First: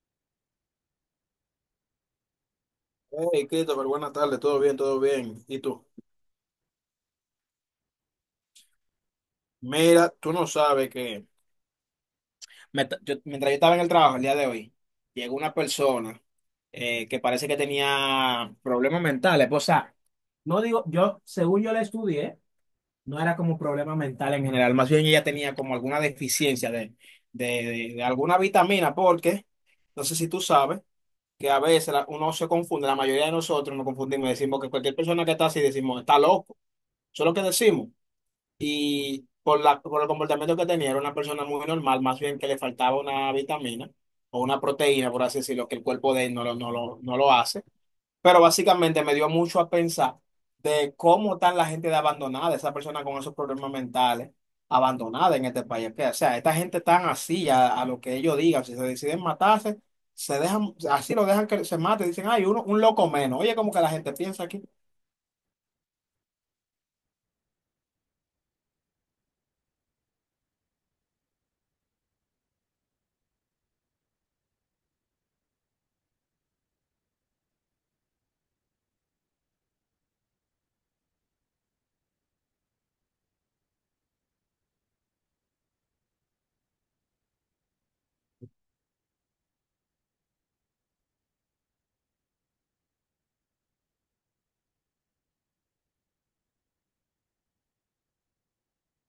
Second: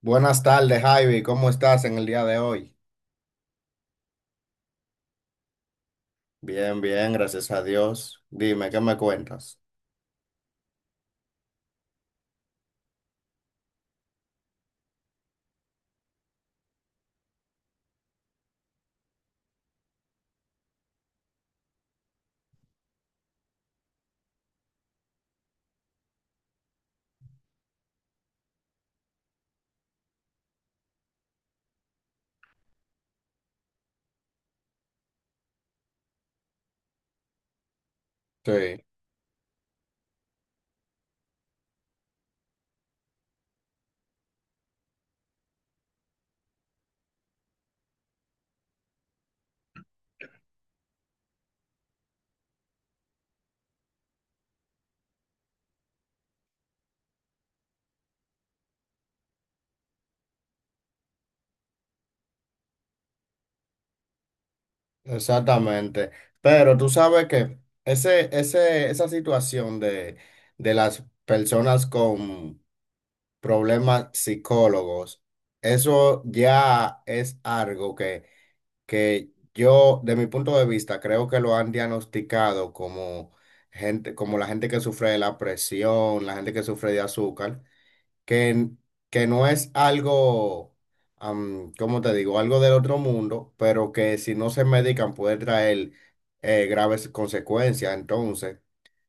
Buenas tardes, Javi. ¿Cómo estás en el día de hoy? Hey, Christopher, buenas tardes, todo bien, todo bien. ¿Y tú? Bien, bien, gracias a Dios. Dime, ¿qué me cuentas? Mira, tú no sabes que mientras yo estaba en el trabajo el día de hoy, llegó una persona que parece que tenía problemas mentales. Pues, o sea, no digo, yo, según yo la estudié, no era como problema mental en general, más bien ella tenía como alguna deficiencia de alguna vitamina, porque no sé si tú sabes que a veces uno se confunde, la mayoría de nosotros nos confundimos, decimos que cualquier persona que está así, decimos, está loco, eso es lo que decimos. Sí, Y por el comportamiento que tenía, era una persona muy normal, más bien que le faltaba una vitamina o una proteína, por así decirlo, que el cuerpo de él no lo hace. Pero básicamente me dio mucho a pensar de cómo están la gente de abandonada, esa persona con esos problemas mentales, abandonada en este país. Que, o sea, esta gente tan así a lo que ellos digan, si se deciden matarse, se dejan, así lo dejan que se mate, dicen, ay, uno, un loco menos. Oye, como que la gente piensa aquí. exactamente. Pero tú sabes que esa situación de las personas con problemas psicólogos, eso ya es algo que yo, de mi punto de vista, creo que lo han diagnosticado como gente, como la gente que sufre de la presión, la gente que sufre de azúcar. que, n- que no es algo, ¿cómo te digo? Algo del otro mundo, pero que si no se medican puede traer graves consecuencias. Entonces,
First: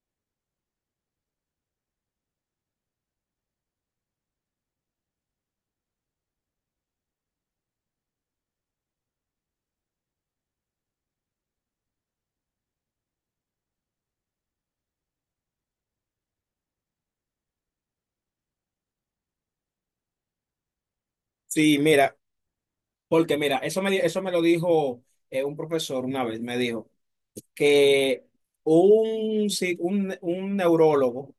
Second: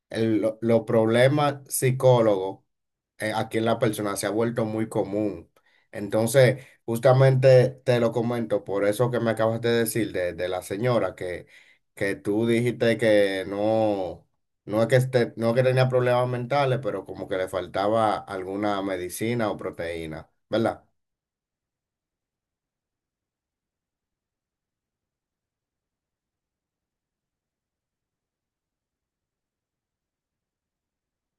los problemas psicólogos aquí en la persona se ha vuelto muy común. Entonces, justamente te lo comento por eso que me acabas de decir de la señora que tú dijiste que no, no es que esté, no es que tenía problemas mentales, pero como que le faltaba alguna medicina o proteína, ¿verdad? Sí, mira. Porque mira, eso me lo dijo un profesor una vez, me dijo que un, si- un neurólogo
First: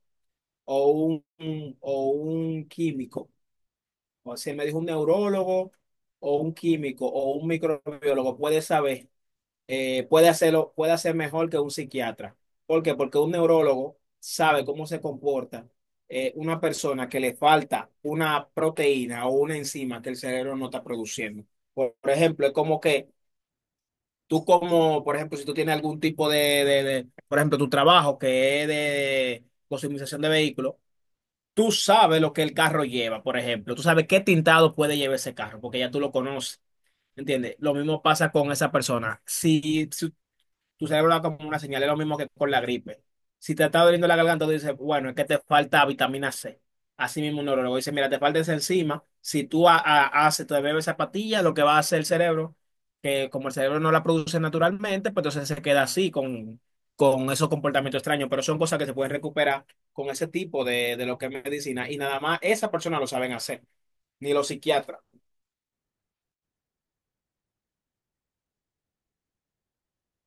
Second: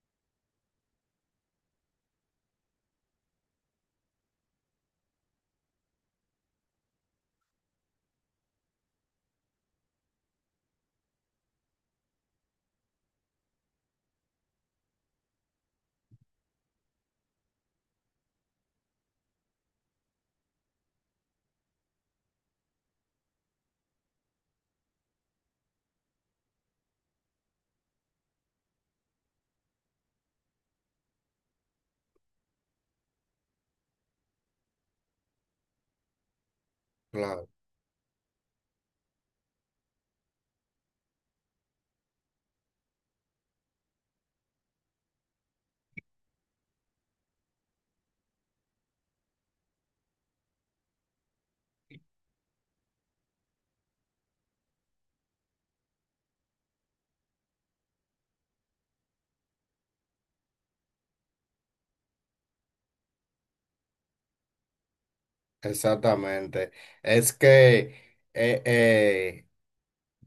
o un químico, o sea, me dijo un neurólogo o un químico o un microbiólogo puede saber, puede hacerlo, puede hacer mejor que un psiquiatra. ¿Por qué? Porque un neurólogo sabe cómo se comporta una persona que le falta una proteína o una enzima que el cerebro no está produciendo. Por ejemplo, es como que tú como, por ejemplo, si tú tienes algún tipo por ejemplo, tu trabajo que es de customización de vehículos, tú sabes lo que el carro lleva, por ejemplo. Tú sabes qué tintado puede llevar ese carro, porque ya tú lo conoces, Claro, ¿entiendes? Lo mismo pasa con esa persona. Si tu cerebro da como una señal, es lo mismo que con la gripe. Si te está doliendo la garganta, tú dices, bueno, es que te falta vitamina C. Así mismo un neurólogo dice, mira, te falta esa enzima. Si tú haces, te bebes esa pastilla, lo que va a hacer el cerebro, que como el cerebro no la produce naturalmente, pues entonces se queda así con esos comportamientos extraños. Pero son cosas que se pueden recuperar con ese tipo de lo que es medicina. Y nada más esa persona lo saben hacer, ni los psiquiatras. exactamente. Es que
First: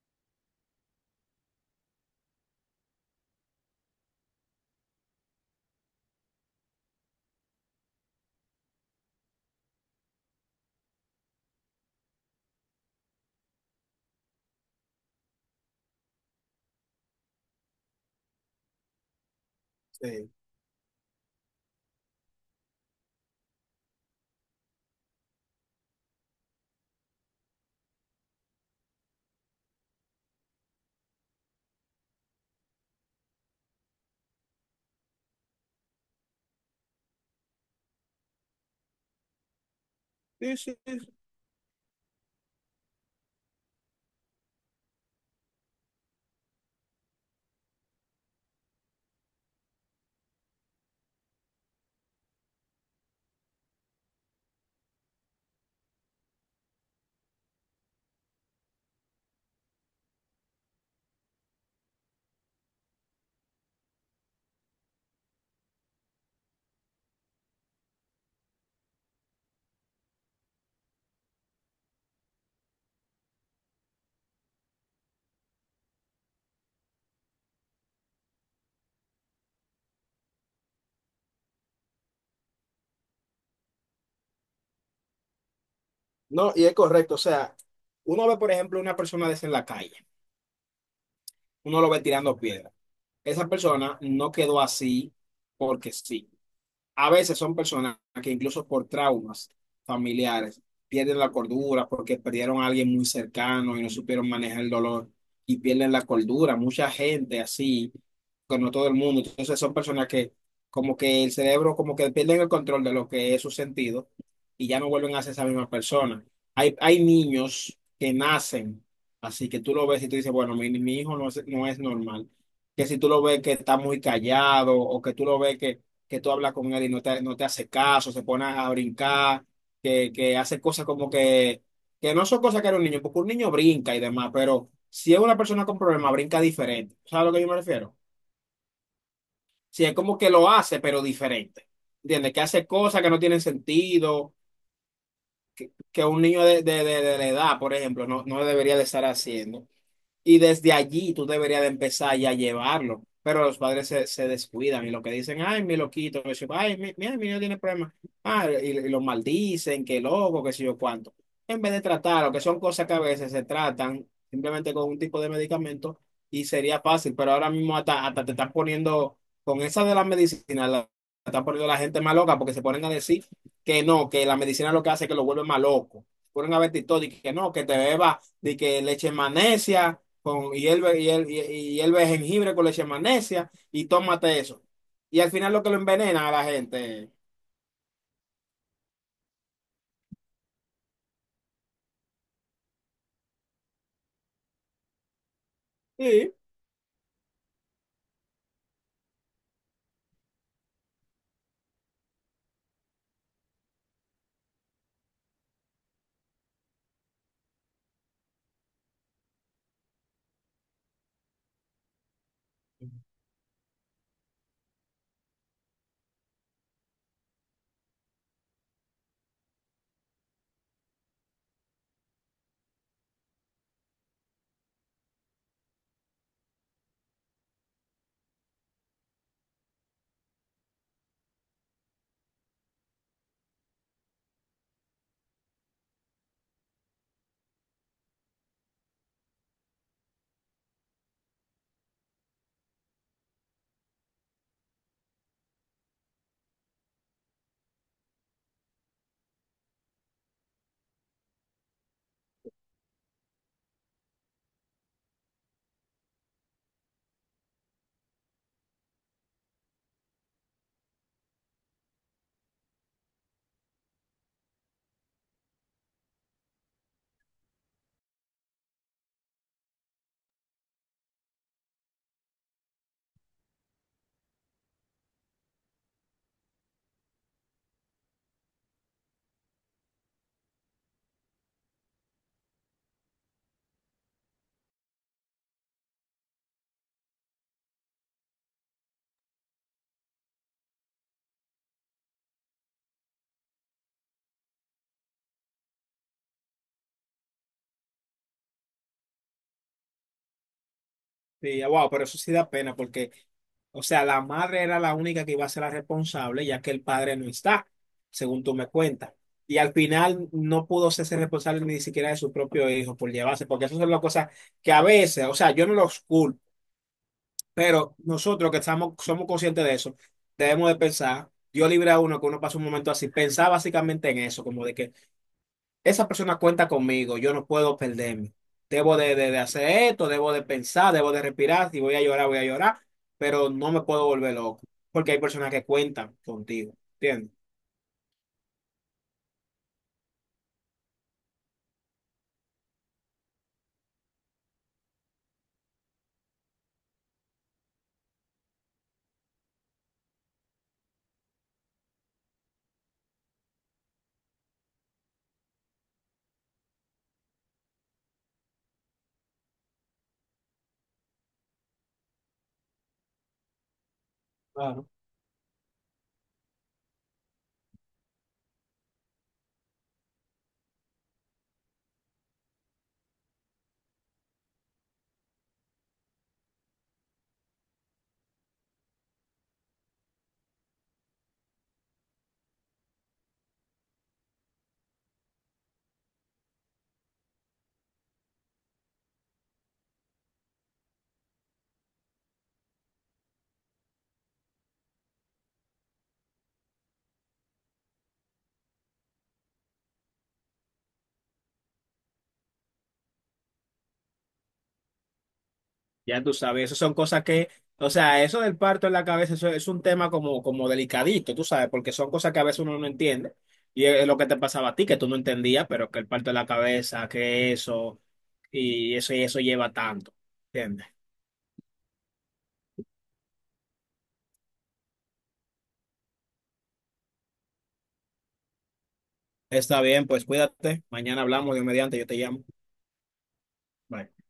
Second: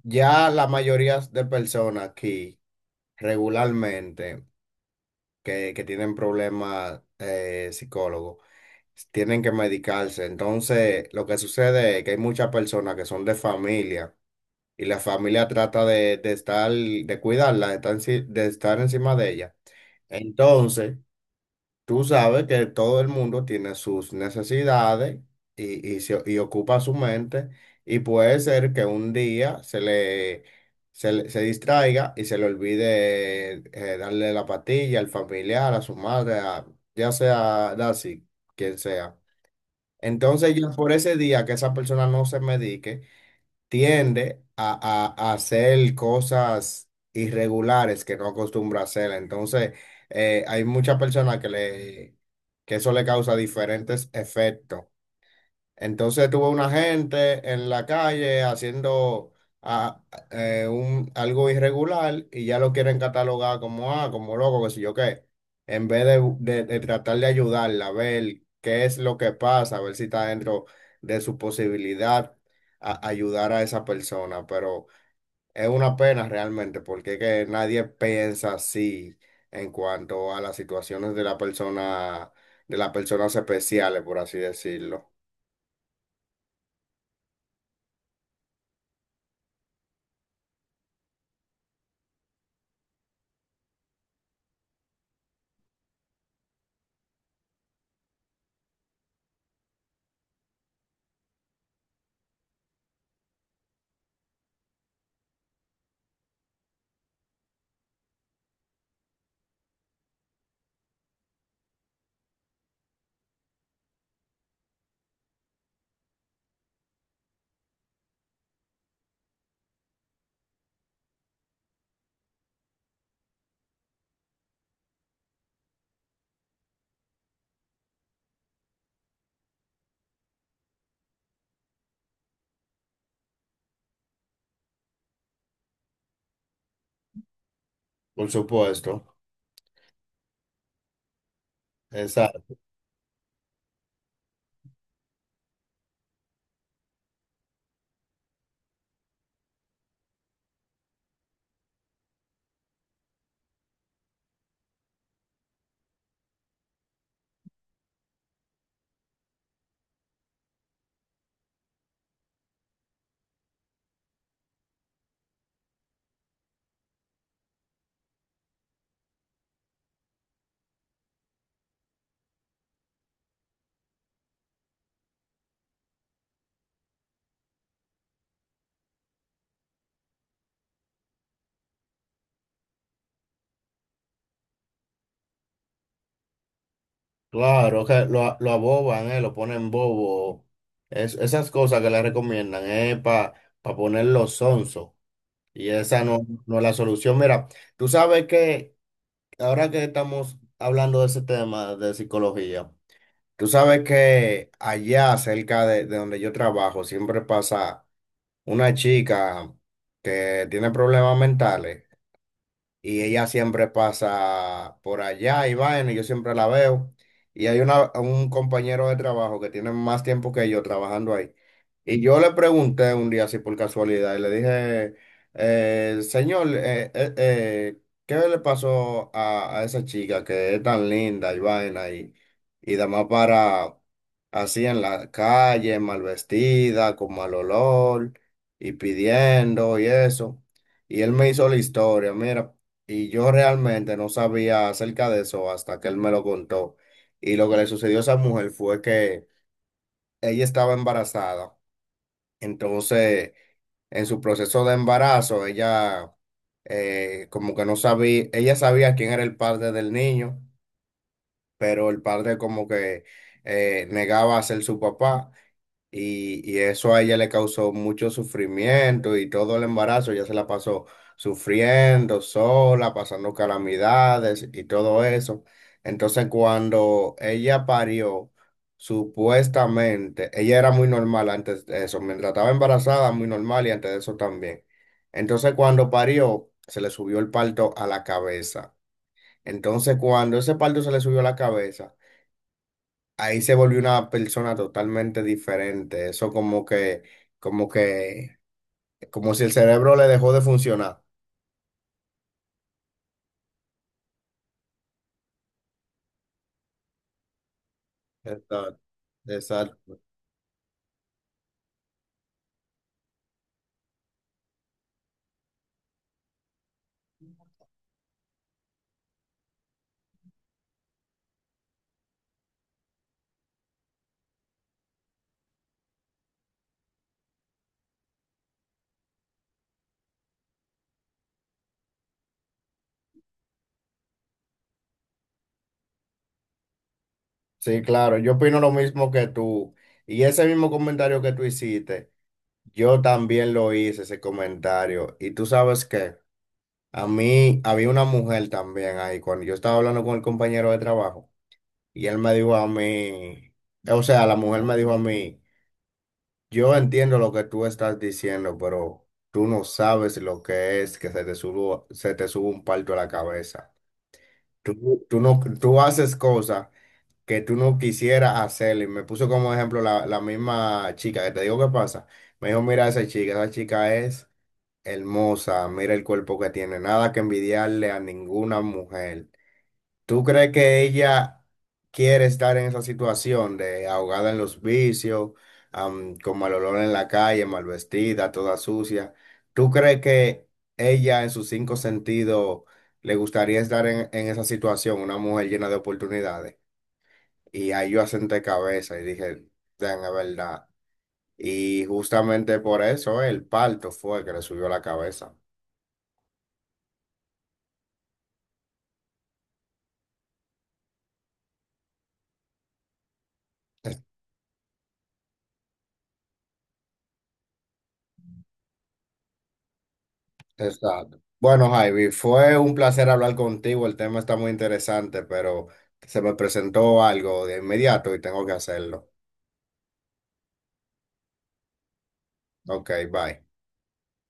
ya la mayoría de personas aquí regularmente que tienen problemas psicólogos, tienen que medicarse. Entonces, lo que sucede es que hay muchas personas que son de familia y la familia trata de estar, de cuidarla, de estar, de estar encima de ella. Sí, Entonces, tú sabes que todo el mundo tiene sus necesidades y, y ocupa su mente y puede ser que un día se distraiga y se le olvide darle la pastilla al familiar, a su madre, a- ya sea Daisy, quien sea. Entonces sí, ya sí, por sí. ese día que esa persona no se medique, tiende a, a hacer cosas irregulares que no acostumbra a hacer. Entonces, hay muchas personas que le, que eso le causa diferentes efectos. Entonces tuve una gente en la calle haciendo ah, algo irregular y ya lo quieren catalogar como, ah, como loco, que si yo qué. En vez de, de tratar de ayudarla a ver qué es lo que pasa, a ver si está dentro de su posibilidad ayudar a esa persona. Pero es una pena realmente porque es que nadie piensa así en cuanto a las situaciones de la persona, de las personas especiales, por así decirlo. No, y es correcto. O sea, uno ve, por ejemplo, una persona de esa en la calle. Uno lo va tirando piedra. Esa persona no quedó así porque sí. A veces son personas que incluso por traumas familiares pierden la cordura porque perdieron a alguien muy cercano y no supieron manejar el dolor y pierden la cordura. Mucha gente así, pero no todo el mundo. Entonces son personas que como que el cerebro como que pierden el control de lo que es su sentido y ya no vuelven a ser esa misma persona. Hay niños que nacen así que tú lo ves y tú dices, bueno, mi hijo no es normal. Que si tú lo ves que está muy callado o que tú lo ves que tú hablas con él y no te hace caso, se pone a brincar, que hace cosas como que no son cosas que era un niño, porque un niño brinca y demás, pero si es una persona con problemas, brinca diferente. ¿Sabes a lo que yo me refiero? Por supuesto, Si es como que lo hace, pero diferente. ¿Entiendes? Que exacto, hace cosas que no tienen sentido, que un niño de la edad, por ejemplo, no debería de estar haciendo. Y desde allí tú deberías de empezar ya a llevarlo. Pero los padres se descuidan y lo que dicen, ay, mi loquito, que sé yo, ay, mi, mira, mi niño tiene problemas. Ah, y lo maldicen, que loco, que sé yo cuánto. En vez de tratarlo, que son cosas que a veces se tratan simplemente con un tipo de medicamento y sería fácil, pero ahora mismo hasta te están poniendo, con esa de la medicina, la, están poniendo la gente más loca porque se ponen a decir que no, que la medicina lo que hace es que lo vuelve más loco. Ponen a ver TikTok y que no, que te beba, de que leche magnesia con hierve jengibre con leche de magnesia y tómate eso. Y al final lo que lo envenena a la gente. claro, que lo aboban, lo ponen bobo, es, esas cosas que le recomiendan, para ponerlo sonso, y esa no, Sí, no es la solución. Mira, tú sabes que ahora que estamos hablando de ese tema de psicología, tú sabes que allá cerca de donde yo trabajo siempre pasa una chica que tiene problemas mentales. Y ella siempre pasa por allá y vaina, y yo siempre la veo. Y hay una, un compañero de trabajo que tiene más tiempo que yo trabajando ahí. Y yo le pregunté un día así por casualidad, y le dije, señor, ¿qué le pasó a esa chica que es tan linda y vaina y demás para así en la calle, mal vestida, con mal olor y pidiendo y eso? Y él me hizo la historia, mira. Y yo realmente no sabía acerca de eso hasta que él me lo contó. Y lo que le sucedió a esa mujer fue que ella estaba embarazada. Entonces, en su proceso de embarazo, ella como que no sabía, ella sabía quién era el padre del niño, pero el padre como que negaba a ser su papá. Y eso a ella le causó mucho sufrimiento y todo el embarazo ya se la pasó sufriendo sola, pasando calamidades y todo eso. Entonces cuando ella parió, supuestamente, ella era muy normal antes de eso, mientras estaba embarazada, muy normal y antes de eso también. Entonces cuando parió, se le subió el parto a la cabeza. Entonces cuando ese parto se le subió a la cabeza, ahí se volvió una persona totalmente diferente. Eso como que, como que, como si el cerebro le dejó de funcionar. sí, wow, pero eso sí da pena porque, o sea, la madre era la única que iba a ser la responsable ya que el padre no está, según tú me Exacto. cuentas. Y al Exacto. final no pudo ser responsable ni siquiera de su propio hijo por llevarse, porque eso son las cosas que a veces, o sea, yo no los culpo. Pero nosotros que estamos, somos conscientes de eso, debemos de pensar, Dios libre a uno que uno pasa un momento así, pensar básicamente en eso, como de que esa persona cuenta conmigo, yo no puedo perderme, debo de hacer esto, debo de pensar, debo de respirar, si voy a llorar, voy a llorar, pero no me puedo volver loco, porque hay personas que cuentan contigo, ¿entiendes? Sí, claro, yo opino lo mismo que tú. Y ese mismo comentario que tú hiciste, yo también lo hice, ese comentario. Y tú sabes que a mí había una mujer también ahí, cuando yo estaba hablando con el compañero de trabajo, y él me dijo a mí, o sea, la mujer me dijo a mí. Yo entiendo lo que tú estás diciendo, pero tú no sabes lo que es que se te suba un palto a la cabeza. Tú no, tú haces cosas que tú no quisieras hacer. Y me puso como ejemplo la, la misma chica que te digo qué pasa. Me dijo, mira esa chica es hermosa, mira el cuerpo que tiene, nada que envidiarle a ninguna mujer. ¿Tú crees que ella quiere estar en esa situación de ahogada en los vicios, con mal olor en la calle, mal vestida, toda sucia? ¿Tú crees que ella en sus cinco sentidos le gustaría estar en esa situación, una mujer llena de oportunidades? Y ahí yo asenté cabeza y dije, "Damn, es verdad". Y justamente por eso el parto fue que le subió la cabeza. Ya tú sabes, eso son cosas que, o sea, eso del parto en la cabeza, eso es un tema como, como delicadito, tú sabes, porque son cosas que a veces uno no entiende. Y es lo que te pasaba a ti, que tú no entendías, pero que el parto en la cabeza, que eso, y eso lleva tanto, ¿entiendes? Exacto. Bueno, Javi, fue un placer hablar contigo. El tema está muy interesante, pero se me presentó algo de inmediato y tengo que hacerlo. Está bien, pues cuídate. Mañana hablamos, Dios mediante, yo te llamo. Ok, bye. Bye.